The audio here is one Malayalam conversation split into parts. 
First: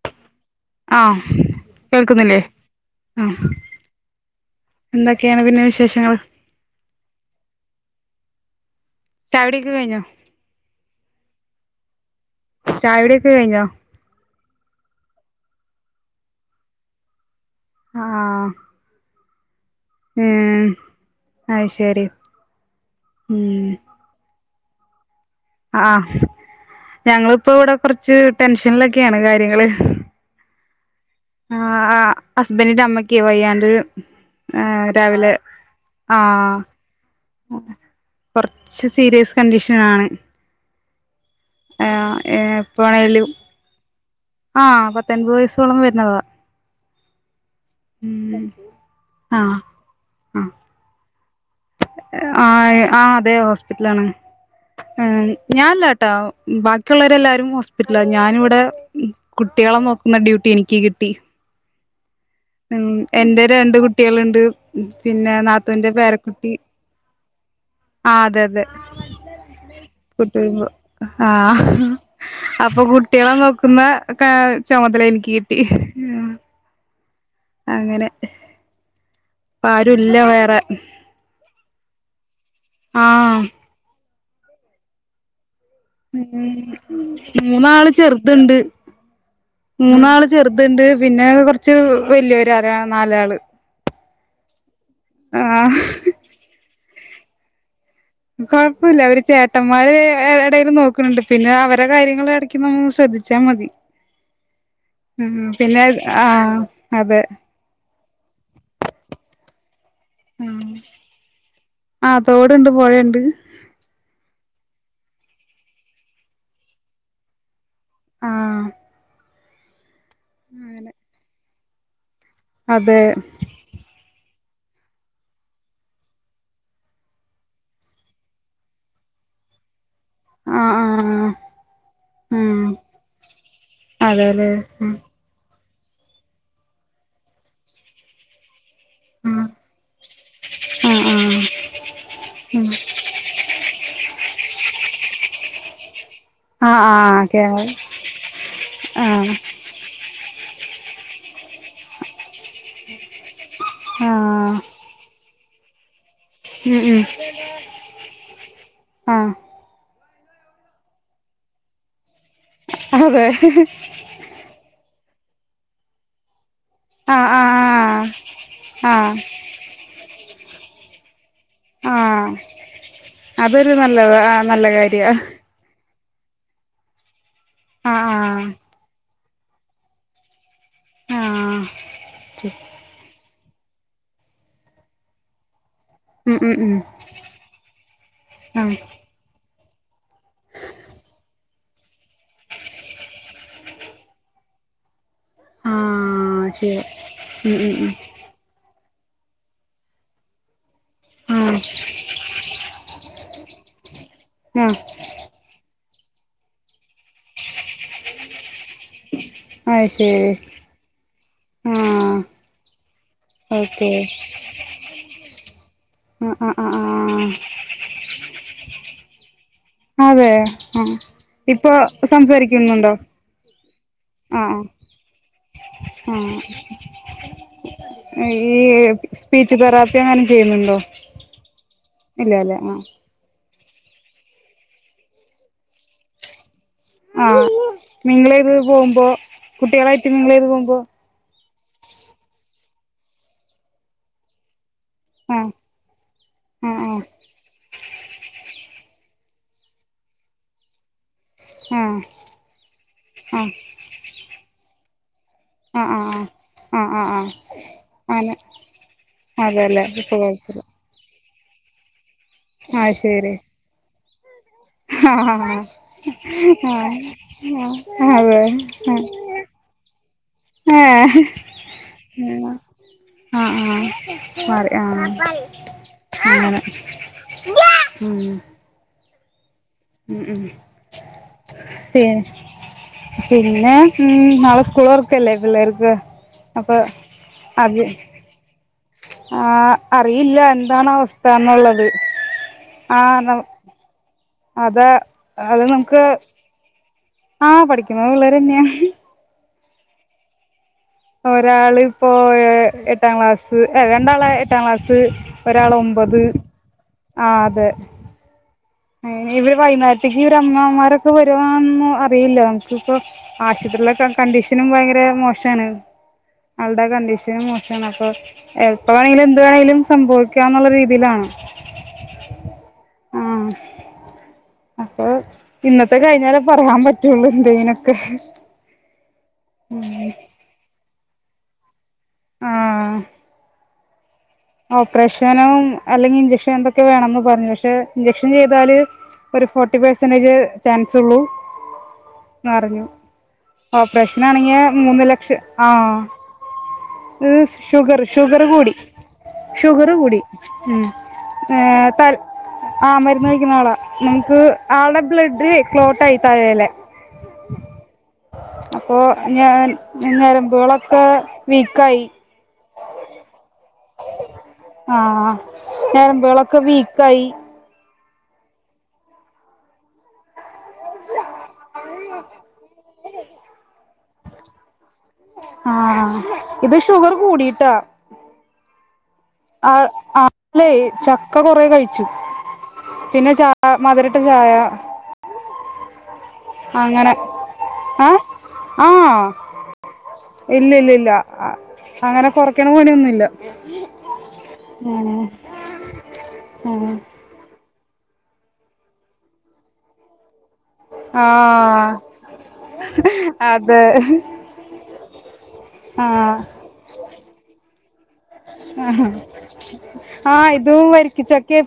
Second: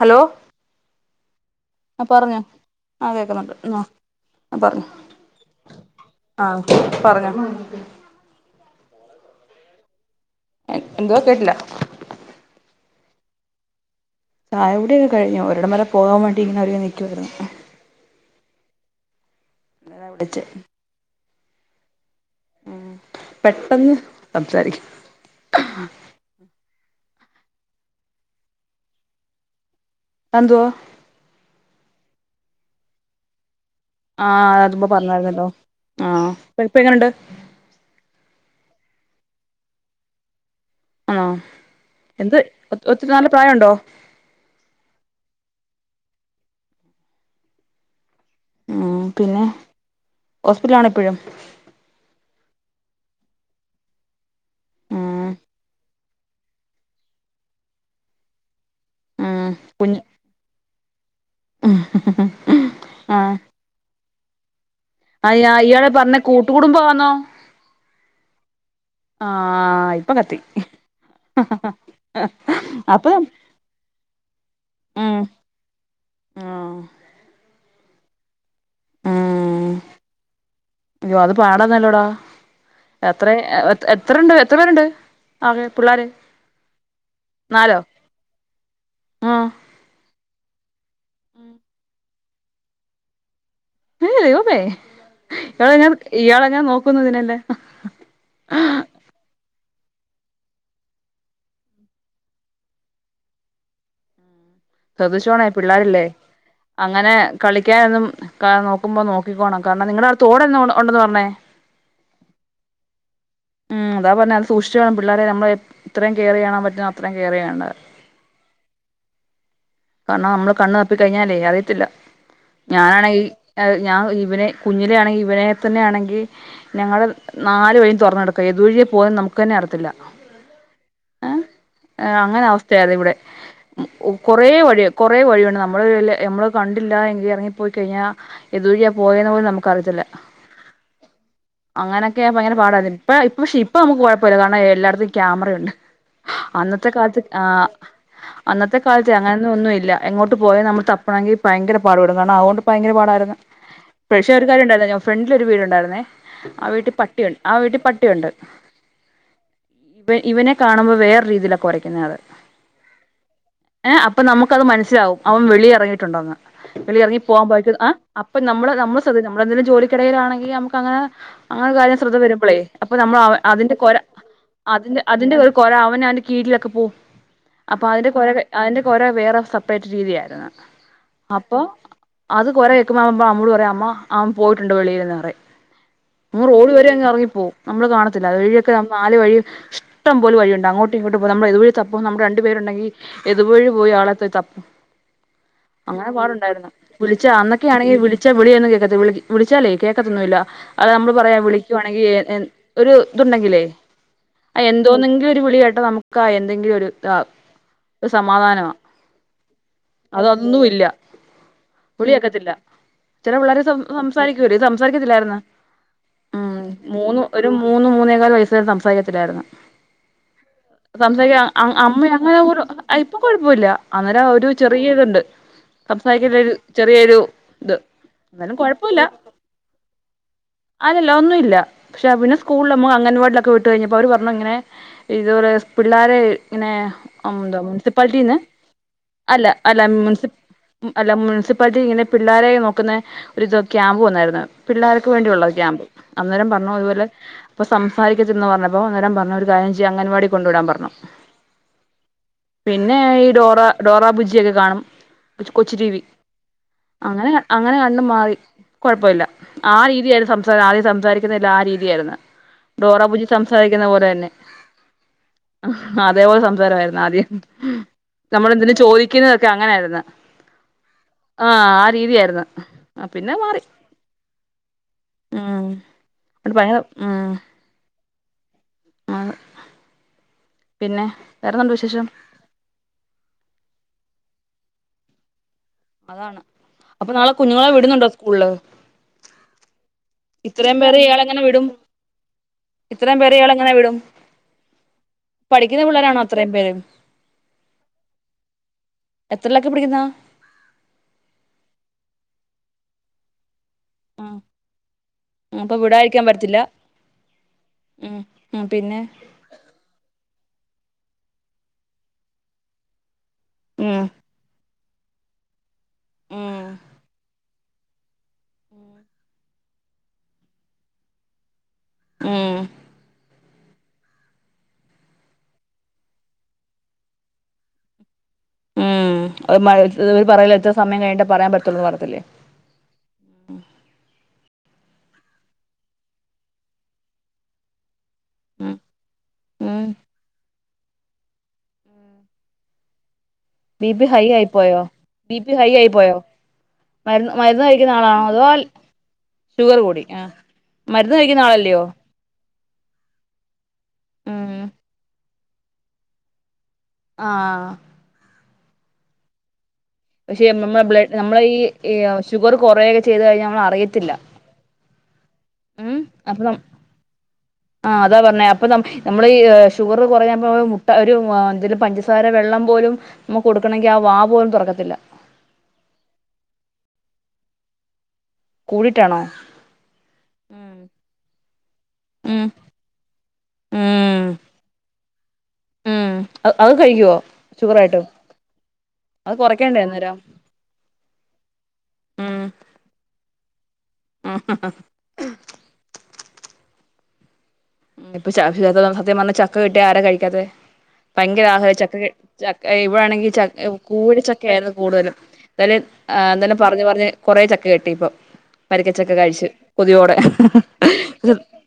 ഹലോ ആ ആ പറഞ്ഞോ കേൾക്കുന്നില്ലേ ആ ഉം കേക്കുന്നുണ്ട് ആ പറഞ്ഞോ എന്തൊക്കെയാണ് പിന്നെ വിശേഷങ്ങള് ആ പറഞ്ഞ [unintelligible] ചായുടിക്കെ കഴ്ഞ്ഞോ ഏ എന്തുവാ കേട്ടില്ല ചായൊടിക്കെ കഴിഞ്ഞോ ചായ കുടിയൊക്കെ കഴിഞ്ഞു ഒരടം വരെ പോകാൻ വേണ്ടിങ്ങനെ ഒരിങ്ങി നിക്കുവായിരുന്നു ഉം ആഹ് അതാ വിളിച്ചെ ഉം അത്ശെരി ഉം പെട്ടെന്ന് സംസാരിക്കാം ആ ഞങ്ങളിപ്പോ ഇവിടെ കൊറച്ച് ടെൻഷനിലൊക്കെയാണ് കാര്യങ്ങള് അതെന്തുവാ ആ ആ ഹസ്ബന്റിന്റെ അമ്മക്കേ വയ്യാണ്ടൊരു ആ അതുമ്പെ പറഞ്ഞാരുന്നല്ലോ ആ ഇപ്പ ഇപ്പൊ എങ്ങനൊണ്ട് ഉം കൊർച്ച് സീരിയസ് കണ്ടീഷനാണ് ആണോ ഏഹ് എന്ത് ഒത്തി ഒത്തിരി നല്ല പ്രായവുണ്ടോ ആ പത്തെൺപത് വയസ്സോളം വരുന്നതാ ഉം ഉം പിന്നെ ആഹ് ഹോസ്പിറ്റലാണ ഇപ്പഴും ആയ് ആ അതെ ഹോസ്പിറ്റലാണ് ഉം ഞാനല്ല ട്ടാ ബാക്കിയുള്ളവരെല്ലാരും ഹോസ്പിറ്റല ഞാനിവിടെ ഉം കുട്ടികളെ കുഞ്ഞ് നോക്കുന്ന ഡ്യൂട്ടി എനിക്ക് കിട്ടി ആ ഉം എന്റെ രണ്ട് കുട്ടികളുണ്ട് പിന്നെ ആ ഇയാള് നാത്തൂന്റെ പറഞ്ഞ പേരക്കുട്ടി കൂട്ടുകുടുംബാന്നോ ആ അതെ അതെ ആ ഇപ്പൊ കത്തി കുട്ടി പൊ ആ അപ്പൊ അപ്പം കുട്ടികളെ നോക്കുന്ന ഒക്ക ചുമതല ഉം എനിക്ക് കിട്ടി ആഹ് അങ്ങനെ അപ്പ ഉം ആരുല്ല വേറെ അയ്യോ അത് പാടാന്നല്ലോടാ ആ എത്ര എത്രണ്ട് എത്ര പേരുണ്ട് അതെ പിള്ളാരെ ഉം മൂന്നാള് ചെർത്ണ്ട് ആഹ് മൂന്നാള് ചെർത്ണ്ട് പിന്നെ കൊർച്ച് വല്യോരാറിയ നാലാള് ദെയ് വമേ ആഹ് ഇയാളെങ്ങാൻ ഇയാളെങ്ങനെ നോക്കുന്നതിനെയെല്ലാം കുഴപ്പമില്ല അവര് ചേട്ടന്മാര് എടയിൽ നോക്ക്ണ് ണ്ട് പിന്നെ അവരെ കാര്യങ്ങൾ എടക്ക് നമ്മ ശ്രദ്ധിച്ച ച്ചാമതി ശ്രദ്ധിച്ചോണേ പിള്ളേരല്ലേ ആഹ് അങ്ങനെ അതെ കളിക്കാനൊന്നും നോക്കുമ്പോ നോക്കിക്കോണം കാരണം നിങ്ങളട് തോടെന്താ ആഹ് ഉണ്ടന്ന് പറഞ്ഞേ ആഹ് തോടുണ്ട് പൊഴണ്ട് ഉം അതാ പറഞ്ഞ അത് സൂക്ഷിച്ചോണം പിള്ളേരെ നമ്മള് എത്രയും കെയർ ചെയ്യാൻ പറ്റുന്ന അത്രയും കെയർ ചെയ്യണ്ട ആഹ് കാരണം നമ്മള് കണ്ണ് അങ്ങനെ തപ്പി കഴിഞ്ഞാലേ അറിയത്തില്ല അതെ ഞാനാണെങ്കി ഞാൻ ഇവനെ കുഞ്ഞിലെ ആണെങ്കി ഇവനെ തന്നെ ആണെങ്കി ഞങ്ങളെ നാല് വഴിം തുറന്നെടുക്ക ഏതു വഴിയേ പോകുംന്ന് നമുക്ക് തന്നെ അറത്തില്ല ആഹ് ആ ആഹ് അങ്ങനെ ആഹ് അവസ്ഥയത് ഇവിടെ കൊറെ അതെല്ലേ ഉം കുറെേ വഴിയുണ്ട് നമ്മള് നമ്മള് കണ്ടില്ല എങ്കിൽ ഇറങ്ങിപ്പോയി കഴിഞ്ഞാ എതു വഴിയാ പോയന്ന് പോലും നമുക്ക് അറിയിത്തില്ല ഉം ഉം അങ്ങനൊക്കെ ഭയങ്കര ആഹ് പാടായിരുന്നു ഇപ്പ ഇപ്പ പക്ഷെ ഇപ്പൊ നമുക്ക് കുഴപ്പമില്ല കാര എല്ലായിടത്തും ക്യാമറയുണ്ട് ആഹ് അന്നത്തെ കാലത്ത് ആഹ് ആ ക്യാമറ അന്നത്തെ കാലത്ത് ആഹ് അങ്ങനെ ഒന്നും ഇല്ല എങ്ങോട്ട് പോയാ നമ്മൾ തപ്പണമെങ്കിൽ ഭയങ്കര പാടപടും കാരണം അതൊണ്ട് ഭയങ്കര പാടായിരുന്നു പക്ഷേ ഒരു ആഹ് കാര്യമുണ്ടായിരുന്നു ഞൻ ഫ്രണ്ടില് ഒരു വീടുണ്ടായിരുന്നേ ആ ഉം വീട്ടിൽ ഉം പട്ടിയുണ്ട് ആ വീട്ടിൽ പട്ടിയുണ്ട് ആഹ് ഇവനെ കാണുമ്പോൾ വേറെ രീതിയില കുരയ്ക്കുന്നത് അത് അതെ ഏ അപ്പം നമുക്കത് മനസ്സിലാവും അവൻ വെളിയിറങ്ങയിട്ടുണ്ടന്ന് വെളി ഇറങ്ങി ആഹ് പോവാൻ പോയി അ ആഹ് അപ്പ നമ്മ നമ്മള് ആഹ് നമ്മള്ശ്രെദ്ധിക്കും നമ്മളെന്തെങ്കിലും ജോലി ക്കിടയിലാണെങ്കിൽ നമുക്ക്ങ്ങനെ അങ്ങനെ ആഹ് കാര്യം ശ്രദ്ധ ആഹ് വരുമ്പോളേ അപ്പൊ നമ്മൾ അതൊരു അതിന്റെ കൊര നല്ലതാ ആഹ് നല്ല അതിന്റെ കാര്യാ അതിന്റെ ഒരു കൊര അവന കീഴിലൊക്കെ പോവും അപ്പൊ അതിന്റെ ആഹ് അതിന്റെ കൊര വേറെഒരു സെപ്പറേറ്റ് രീതിയായിരുന്നു ആഹ് ആഹ് അപ്പൊ ശരി അതിന്റെ കൊര കേക്കുമ്പ അമ്മോള പറയാ അമ്മ അവൻ പോയിട്ടുണ്ട് വെളിയിൽന്ന് പററ ഉം അങ്ങ് ഉം റോഡ് വരെ അങ്ങ ഇറങ്ങിപ്പോവും നമ്മള് കാണത്തില്ല അത് ഉം വഴിയൊക്കെ നാല് വഴി ഇഷ്ടം പോല വഴിയുണ്ട് അങ്ങോട്ട ഇങ്ങോട്ടുംപ്പോ നമ്മ രണ്ട പേരുണ്ടെിൽ ഏതുവഴി പോയി ആള തപ്പ ആഹ് അങ്ങനെ ആഹ് പാടുണ്ടായിരുന്നു ശരി വിളിച്ച ഉം അന്നൊക്കൊണെങ്ക വിളിച്ച ചച്ചാ വിളിയൊന്നും കേക്ക വി വിളിച്ചാലേ കേക്കത്തൊന്നുമല്ല അത് നമ്മൾ പറയാം ഉം വിളിക്കുയാണെങ്കിൽ ഒരു ഇണ്ടെങ്കിലേ ഉം എന്തോന്നെങ്കിൽ വിളികേട്ട നമുക്ക് ആ എന്തെങ്കിലും ഒരു സമാധാനമാ അത് ശെരി വിളികേൾക്കത്തില്ല ചില പിള്ളേര് ഓക്കെ സംസാരിക്കൂലെ ഇത് സംസാരിക്കത്തില്ലായിരുന്ന് ആഹ് ആഹ് മ്മ് ആഹ് മൂന്ന് ആഹ് ഒരു മൂന്ന് മൂന്നേകാല് വയസ് വരെ സംസാരിക്കത്തിലായിരുന്ന് അതെ ആഹ് സംസാരിക്ക അ ഇപ്പൊ അമ്മ അങ്ങനെ പോലും സംസാരിക്കുന്നുണ്ടോ ഇപ്പൊ കുഴപ്പമില്ല അന്നേരം ഒരു ആഹ് ചെറിയ ഇതുണ്ട് സംസാരികാൻ ആഹ് ഒരു ചെറിയൊരു ഇത് ആഹ് എന്നാലും ഈ കൊഴപ്പുല്ല സ്പീച്ച് തെറാപ്പി അങ്ങനെ ചെയ്യുന്നുണ്ടോ അല്ലല്ല ഒന്നുല്ല പക്ഷെ ഇല്ല പിന്ന അല്ലേ ആഹ് സ്കൂളമോ അങ്ങൻവാടിലൊക്കെ വി വിട്ട് കഴിഞ്ഞപ്പോ അവര് പറഞ്ഞു ഇങ്ങനെ ഇതുപോലെ പിള്ളേരെ ഇങ്ങനെ ആഹ് [unintelligible] പാലിട്ടീന്നു മിംഗിളെയ്ത് പോകുമ്പോ അല്ല അല്ല കുട്ടികളായിട്ട് മുനിസി മിംഗിളെയ്ത് പോകുമ്പോ അല്ല മുനിസിപ്പാലിറ്റി ഇങ്ങനെ പിള്ളേരെ നോക്കുന്ന ഒരു ഇത് ക്യാമ്പ് വന്നായിരുന്ന് പിള്ളേര് വേണ്ടിയുള്ള ആഹ് ഒരു ക്യാമ്പ് അന്നേരം പറഞ്ഞു ആഹ് ഇതുപോലെ അപ്പോ സംസാരിക്കതിലെന്ന് പറഞ്ഞപ്പോ അന്നെരം പറഞ്ഞു ഒരു കാര്യം ചെയ്യ് അംഗൻവാടി കൊണ്ടു വിടാൻ പറഞ്ഞു ആഹ് പിന്നെ ഈ ഡോറ ഡോറ ബുജിയൊക്കെ കാണും കൊച്ച് ആഹ് ആഹ് ടിവി ആഹ് ആഹ് അങ്ങനെ അങ്ങനെ കണും ആഹ് ആഹ് ആഹ് മാറി അങ്ങനെ കുഴപ്പുല്ല അതെല്ലേ ആഹ് ഇപ്പൊ രീതിയയിന്ന സംസ കൊഴപ്പല്ല ആഹ് സംസാരി ക്കുന്നയെല്ലാം ആഹ് രീതിയായിര് ന്ന് ആഹ് ഡോറ ബുജി ശരി സംസാരിക്കുന്ന പോലെ തന്നെ ആഹ് അതേപോലെ ആഹ് സംസാരയിരുന്നു ആദ്യം ആഹ് അതെ നമ്മൾ എന്തില്ലും ചോയിക്കുന്നതൊക്കെ അങ്ങനൊയിര്ന്ന് ഏഹ് ആഹ് ആഹ് രീതിയയിര്ന്ന് ആഹ് ആഹ് മറി ആഹ് ഉം ഭയങ്കര മ്മ് മ്മ് ആഹ് മ്മ് മ്മ് പി വിശേഷം പിന്നെ മ്മ് നാളെ സ്കൂൾ തോർക്കല്ലേ പിള്ളേർക്ക് അതാണ് അപ്പൊ നാളെ കുഞ്ഞുങ്ങളെ വിടുന്നുണ്ടോ സ്കൂൾല് ആഹ് അറിയില്ല എന്താണ് പേരെ ഇയാളെങ്ങനെ വിടും അവസ്ഥന്നുള്ളത് ഇത്രയും ആഹ് പേരെ നാം ഇയാളെങ്ങനെ വിടും അത അത് നമുക്ക് ഇത്രം പേരു ആഹ് പഠിക്കുന്ന പിള്ളേര് തന്നെയാ എത്രൊലെക്കെ പിടിക്കുന്ന ഒരാള് ഇപ്പോ എട്ടാം ക്ലാസ് രണ്ടാള് ഉം എട്ടാം ക്ലാസ്സ് ഒരാള് അപ്പൊ ഒമ്പത് ആഹ് അതെ മ്മ് മ്മ് പിന്നെ ഇവര് വൈന്നേരത്തേക്ക് ഇവര്ടെ അമ്മാവ്മാരൊക്കെ വരുവാന്നോ അറിയില്ല ഇപ്പോ ഉം ആശുത്രിലെക കണ്ടീഷനും ഭയങ്കര മോശണ് ഉം ആളുടെ കണ്ടീഷനും മോ പക്ഷെ അപ്പോ എപ്പ വേണങ്കിലും എന്ത് വേണങ്കിലും സംഭവിക്കംന്നുള്ള രീതിലാണ് മ്മ് അപ്പോ ഇന്നത്തെ കഴിഞ്ഞാലേ പറയാൻ പറ്റുള്ളൂ എന്തെങ്കിലെക്കെ മ്മ് [unintelligible] പറയല്ല എത്ര സമയം കഴിഞ്ഞട്ടാ പറയാൻ പറ്റൂന്ന് പറഞ്ഞട്ടില്ലേ ആഹ് ഓപ്പറേഷനും അല്ലെങ്കിൽ ഇഞ്ചെക്ഷൻ എന്തൊക്കെ വേണംന്ന് പറഞ്ഞ് പക്ഷെ ഇഞ്ചെക്ഷൻ ഉം ചെയ്താല് ഒരു ഫോർട്ടി ഉം പെർസെന്റേജ് ചാൻസ്ള്ളൂ പറഞ്ഞ് ബി പി ഹൈ ആയി ഓപ്പറേഷനാണെക്കെ പോയോ മൂന്ന് ബി ലക്ഷം പി ഹൈ ആയി ആഹ് പോയോ മരുന്ന് ഏഹ് മരുന്ന് കഴിക്കുന്ന ഷുഗറ് ആളാണോ ഷുഗർ അതോ കൂടി ഷുഗർ കൂടി മ്മ് മരുന്ന് കഴിക്കുന്ന ആളല്ലയോ ത ആഹ് മരുന്ന് കഴിക്കുന്ന ആളാ നമുക്ക് ഉം ആളുടെ ബ്ലഡിലെ ക്ലോട്ട് ആയി തലേലെ ആഹ് അപ്പോ ഞാൻ പക്ഷെ ഞരമ്പുകൾ നമ്മളെ ഒക്ക ബ്ലഡ് നമ്മളെ ഈ ഇയാ ഷുഗർ കൊറേയെക്കെ ചെയ്ത് കഴിഞ്ഞാൽ നമ്മൾ അറിയത്തില്ല ആഹ് ഉം അപ്പൊ ഞാരബ്ളൊക്കെ വീക്ക് ആയി ആഹ് അതാ പറഞ്ഞെ അപ്പൊ നമ്മ് നമ്മൾ ഈ ഷുഗർ കുറയൂബോ മുട്ട ഒരു എന്തലും പഞ്ചസ [unintelligible] വെള്ളം പോലും നമുക്ക് കൊടുക്കണെങ്കിൽ ആഹ് വാ പോലും തുറക്കത്തില്ല ആഹ് ഇത് ഷുഗർ കൂടിട്ടാ കൂടിട്ടാണോ ആഹ് അല്ലെ ചക്ക കൊറ കഴിച്ചു മ്മ് പിന്നെ ചാ മധുരിട്ട ചായ മ്മ് ആഹ് അത് കഴിക്കുവോ ഷുഗറായിട്ടും മ്മ് ഇല്ല ഇല്ല ഇല്ല അങ്ങനെ ഉം കൊറക്കന പണിയൊന്നുല്ല ആഹ് ആഹ് ഇപ്പൊ [unintelligible] സത്യം പറഞ്ഞാ ചക്ക കിട്ടാ ആരാ കഴിക്കാത്തെ ഭയങ്കര ആഹ ആഹ് ചക്കയ് ചക്ക ഇവിടൊണെങ്കിൽ ചക്ക അതെ കൂഴിച്ചക്ക ആയിരുന്നു കൂടുതലും ആഹ് എന്താണേലും പറഞ്ഞ് പറഞ്ഞ് കൊറെ ചക്ക കെട്ടി ഇപ്പൊ ആഹ് വാരിക്കച്ചക്ക കഴിച്ച് കൊതിയോടെ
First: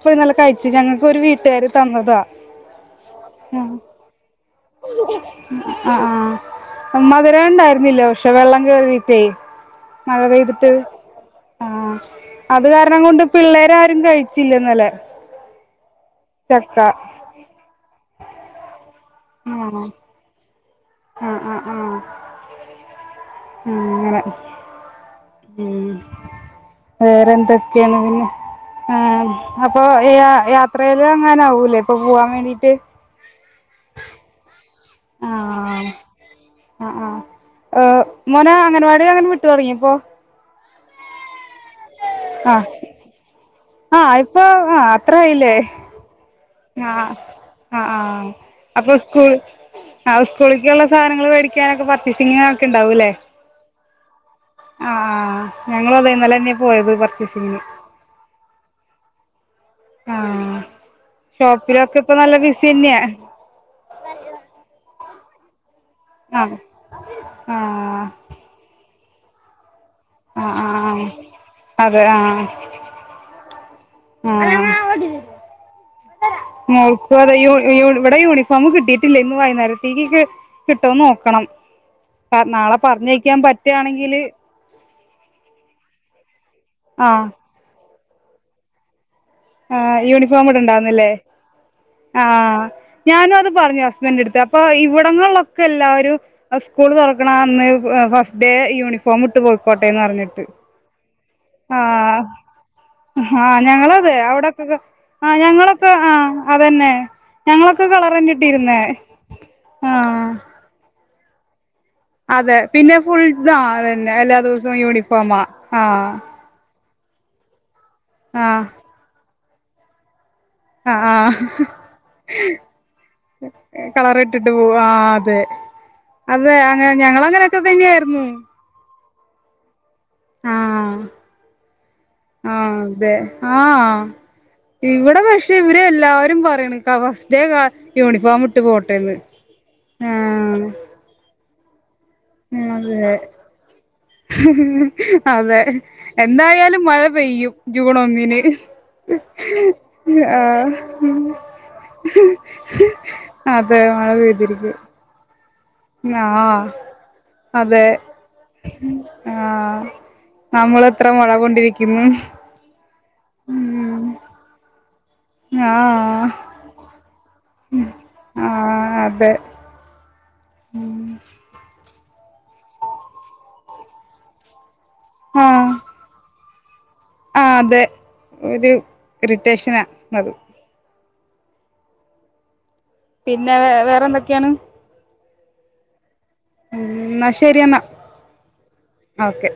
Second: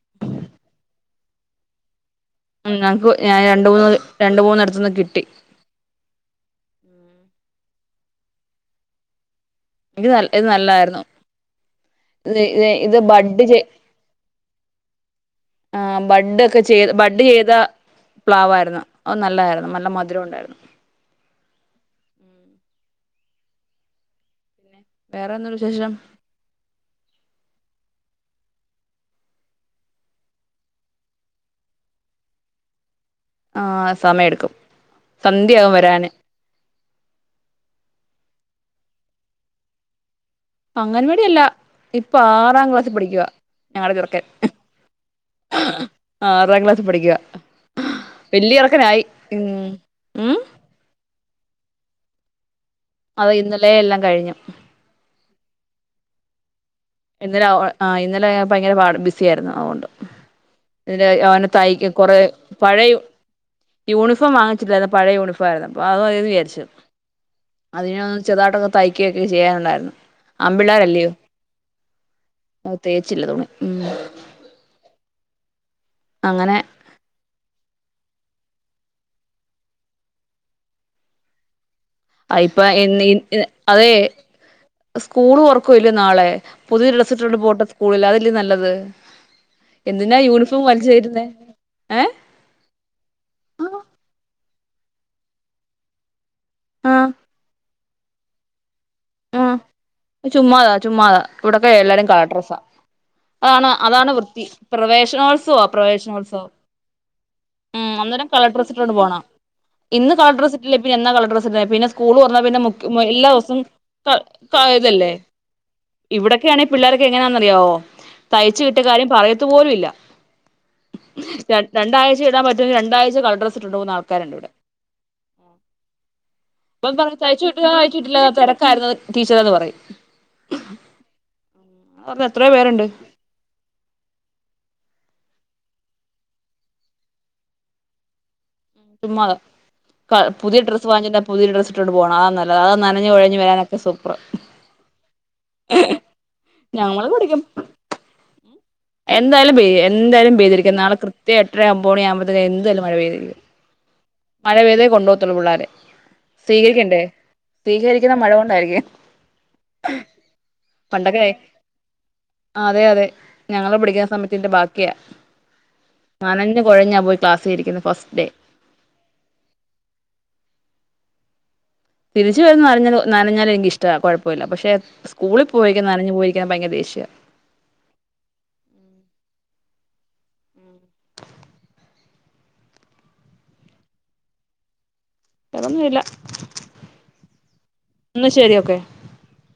ഇപ്പ ഇന്നല്ല കഴിച്ച് ഞങ്ങക്ക് ഒരു വീട്ടുകാര് തന്നതാ [unintelligible] ഞാൻ രണ്ട് മൂന്ന് രണ്ട് മൂന്ന് ഇട് അഹ് ആഹ് മധുരം ഉണ്ടായിരുന്നില്ല പക്ഷെ വെള്ളം കേറീട്ടെ എനിക്ക് നല്ല് ഇത് നല്ലായിരുന്നു ആഹ് ഇത് ഇത് അത് ഇത് കാരണം കൊണ്ട് ബഡ് ചെ പിള്ളേര് ആരും കഴിച്ചില്ല ഇന്നലെ ആഹ് ബഡ് ഒക്കെ ചക്ക ചെയ് ബഡ് ചെയ്ത പ്ലാവായിരുന്നു അപ്പ നല്ലതായിരുന്നു ആഹ് നല്ല മധുരം ഉണ്ടായിരുന്നു ആഹ് ആഹ് ആഹ് ഉം ഇങ്ങളെ വേറെന്തു വിശേഷം വേറെ എന്തൊക്കെയാണ് പിന്നെ ആഹ് അപ്പൊ യാ യാത്രേല് അങ്ങാന ആവൂലേ ഇപ്പൊ പോവാൻ വേണ്ടിട്ട് ആഹ് സമയം ഇട്ക്കും സന്ധ്യയാകും വരാന് ആഹ് ആഹ് മോനെ അംഗൻവാടി അങ്ങൻ വിട്ടു തുടങ്ങിയിപ്പോ അംഗൻവാടിയല്ല. ഇപ്പൊ ആറാം ക്ലാസി പഠിക്കുവാ ഞങ്ങടെ ആഹ് ചെറുക്കൻ ഇപ്പൊ ആഹ് അത്രായില്ലേ ആറാം ക്ലാസ്സിൽ ആഹ് പഠിക്കുവാ ആഹ് ആഹ് വല്യ അപ്പൊ ചെറുക്കനായി സ്കൂൾ ഉം ആഹ് ഉം സ്കൂളിക്കുള്ള സാനങ്ങള് മേടിക്കാനൊക്കെ പർച്ചേസിങ്ങൊക്കെ ഉണ്ടാവൂലേ ഓ ഇന്നലെ എല്ലാം കഴിഞ്ഞു ആഹ് ആഹ് ഞങ്ങളും അതെ ഇന്നലെ തന്നെ പോയത് പറ് ഇന്നല ആഹ് ഇന്നലെ ഭയങ്കര വാട ബിസി ആയിരുന്ന് അതുകൊണ്ട് ആ ഇവിടെ ഒന് തയ്ക്ക ഷോപ്പിലൊക്കെ ഇപ്പൊ കൊറെ നല്ല ബിസി പഴയ തന്നെയാ യൂണിഫോം വാങ്ങിച്ചില്ലായിരുന്നു. പഴയ യൂണിഫോം ആയിരുന്നു അപ്പ അത് മതീന്ന് വിചരിച്ചു ആ അതിന ആ ചെറുതായിട്ട് ഒന്ന് തയ്ക്കയൊക്കെ ചെയ്യാനുണ്ടായിരുന്നു. ആഹ് ആഹ് അതെ ആഹ് അത് തേച്ചില്ല തുണി ഉം ഉം അങ്ങനെ മോൾക്ക് വേറെ യൂണ് യൂണ് ഇവിടെ യൂണിഫോം കിട്ടിയിട്ടില്ല ഇന്ന് വൈന്നേരത്തേക്കിക്ക് കിട്ടോ നോക്കണം. അയ്പ്പ നാളെ എന്നി പറഞ്ഞയക്കാൻ ഇത് അതെ പറ്റുകയാണെങ്കില് സ്കൂള് തൊറക്കുവല്ലേ നാളെ പുതിയ ഡ്രസ്സ് ആഹ് ഇട്ടോണ്ട് പോട്ടെ സ്കൂളില്ല് അതെല്ലേ നല്ലത് ആഹ് എന്തിനാ യൂണിഫോം വലിച്ചു ഇടണ്ടാന്ന്ല്ലേ കീറുന്നേ ഏ ആഹ് ഞാനോത് പറഞ്ഞു ഹസ്ബന്റെട്ത്ത് അപ്പ ഇവിടന്ന്ള്ളൊക്കെ എല്ലാവരും സ്കൂൾ ആഹ് തൊറക്ക ക്ക്ണാ അന്ന് ഫസ്റ്റ് ഡേ യൂണി ആഹ് ചുമ്മാതാ ചുമ്മാതാ ഇവിടെക്കെ എല്ലാരും ആഹ് കളർ ഡ്രസ്സാ. ആഹ് ആണോ അതാണ് ഞങ്ങളതെ വൃത്തി അവിടൊക്കെ ആഹ് പ്രവേശനോത്സവാ ഞങ്ങളൊക്കെ ആഹ് പ്രവേശനോത്സവം അതന്നെ ഞങ്ങളൊക്കെ ഉം അന്നരം കളറന്നെ കളർ ഇട്ടിരുന്നേ ഡ്രസ്സിട്ടോണ്ട് പോണം. ഇന്ന് ആഹ് കളർ സ്രസ്സിട്ടില്ലേൽ പിന്നെന്നാ കളർ ഡ്രസ്സ്ടാ പിന്നെ സ്കൂൾ തുറന്നാ അതെ പിന്നെ ഫുൾ എല്ലാ ആ ദിവസവും അതെന്നെ എല്ലാ ദിവസവും യൂണിഫോമാ ആ വിടൊക്കെയാണെ പിള്ളേരൊക്കെ എ ങ്ങനാന്നറിയാവോ തയ്ച്ചു ആഹ് കിട്ടിയ കാര്യം പറയത്ത പോലുംല്ല ആഹ് ആഹ് രണ്ടാഴ്ച ഇടാൻ പറ്റൊ രണ്ടാഴ്ച കളർ ഡ്രസ് ഇട്ടോണ്ട് പോകുന്ന ആൾക്കാരുണ്ട് കളറിട്ടിട്ട് ഇവിടെ പോവും ആഹ് അതെ അതെ അങ്ങ പ്പൊ പറിം ഞങ്ങളങ്ങനൊക്കെ തയ്ച്ചുട്ടില്ലാ തയ്ച്ചുട്ടില്ല തന്നെയായിരുന്നു തെരക്കായിരുന്നു ടീച്ചറേന്ന് പറയും ആഹ് പറഞ്ഞ എത്രയോ ആഹ് പേരുണ്ട് അതെ ആഹ് ഇവിടെ പക്ഷെ ഇവര് എല്ലാവാരും പറിണ് ഫസ്റ്റ് ഡേ യൂണിഫോം ഇട്ട് പോട്ടേന്ന് ചുമ്മാതാ പുതിയ ആഹ് ഡ്രസ്സ് വാങ്ങി പുതിയ ഡ്രസ് ഇട്ടോണ്ട് പോണം. അതാ നല്ലത്അത് നനഞ് അതെ കൊഴഞ്ഞൊക്കെ വരാനൊക്കെ സൂപ്പറ് അതെ എന്തായാലും മഴ ഞങ്ങള് കുടിക്കും പെയ്യും. ജൂൺ ഒന്നിന് എന്തായാലും പെയ്യും എന്തായാലും ആഹ് പെയ്തിരിക്കും. നാളെ കൃത്യം എട്ടര ഒമ്പ മണി ആവുമ്പത്തേക്ക എന്തായാലും മഴ പെയ്തിരിക്കും. തെ മഴ പെ മഴ പെയ്തേ കൊണ്ടോത്തൊള്ളു പിള്ളാര് ആഹ് സ്വീകരിക്കണ്ടേ സ്വീകരിക്കുന്ന മഴ കൊണ്ടായിരിക്കും ആ നമ്മളത്ര പണ്ടൊക്കെ മഴ കൊണ്ടിരിക്കുന്നു അതെ അതെ ഞങ്ങളെ ഉം പിടിക്കാൻ സമയത്തിന്റെ ബാക്കിയാ ആഹ് നനഞ്ഞു കുഴഞ്ഞാ പോയി ക്ലാസിലിരിക്കുന്ന ഫസ്റ്റ് ഡേ ആഹ് അതെ ഉം തിരിച്ചു വരുന്ന് നഞ്ഞ നനഞ്ഞാൽ നിക്ക് ഇഷ്ടാ കുഴപ്പൂല്ല പക്ഷെ സ്കൂളിൽ ആഹ് പോയി നനഞ്ഞു പോയി ഭയങ്കര ദേഷ്യ ആഹ് അതെ ഒരു ഇറിറ്റേഷനാ അത് പിന്നെ വെ വേറെന്തൊക്ക്യാണ് വേറെ ഒന്നുല്ല ഉം ന്നാ ശരിയന്നാ ഓക്കെ ഓക്കെ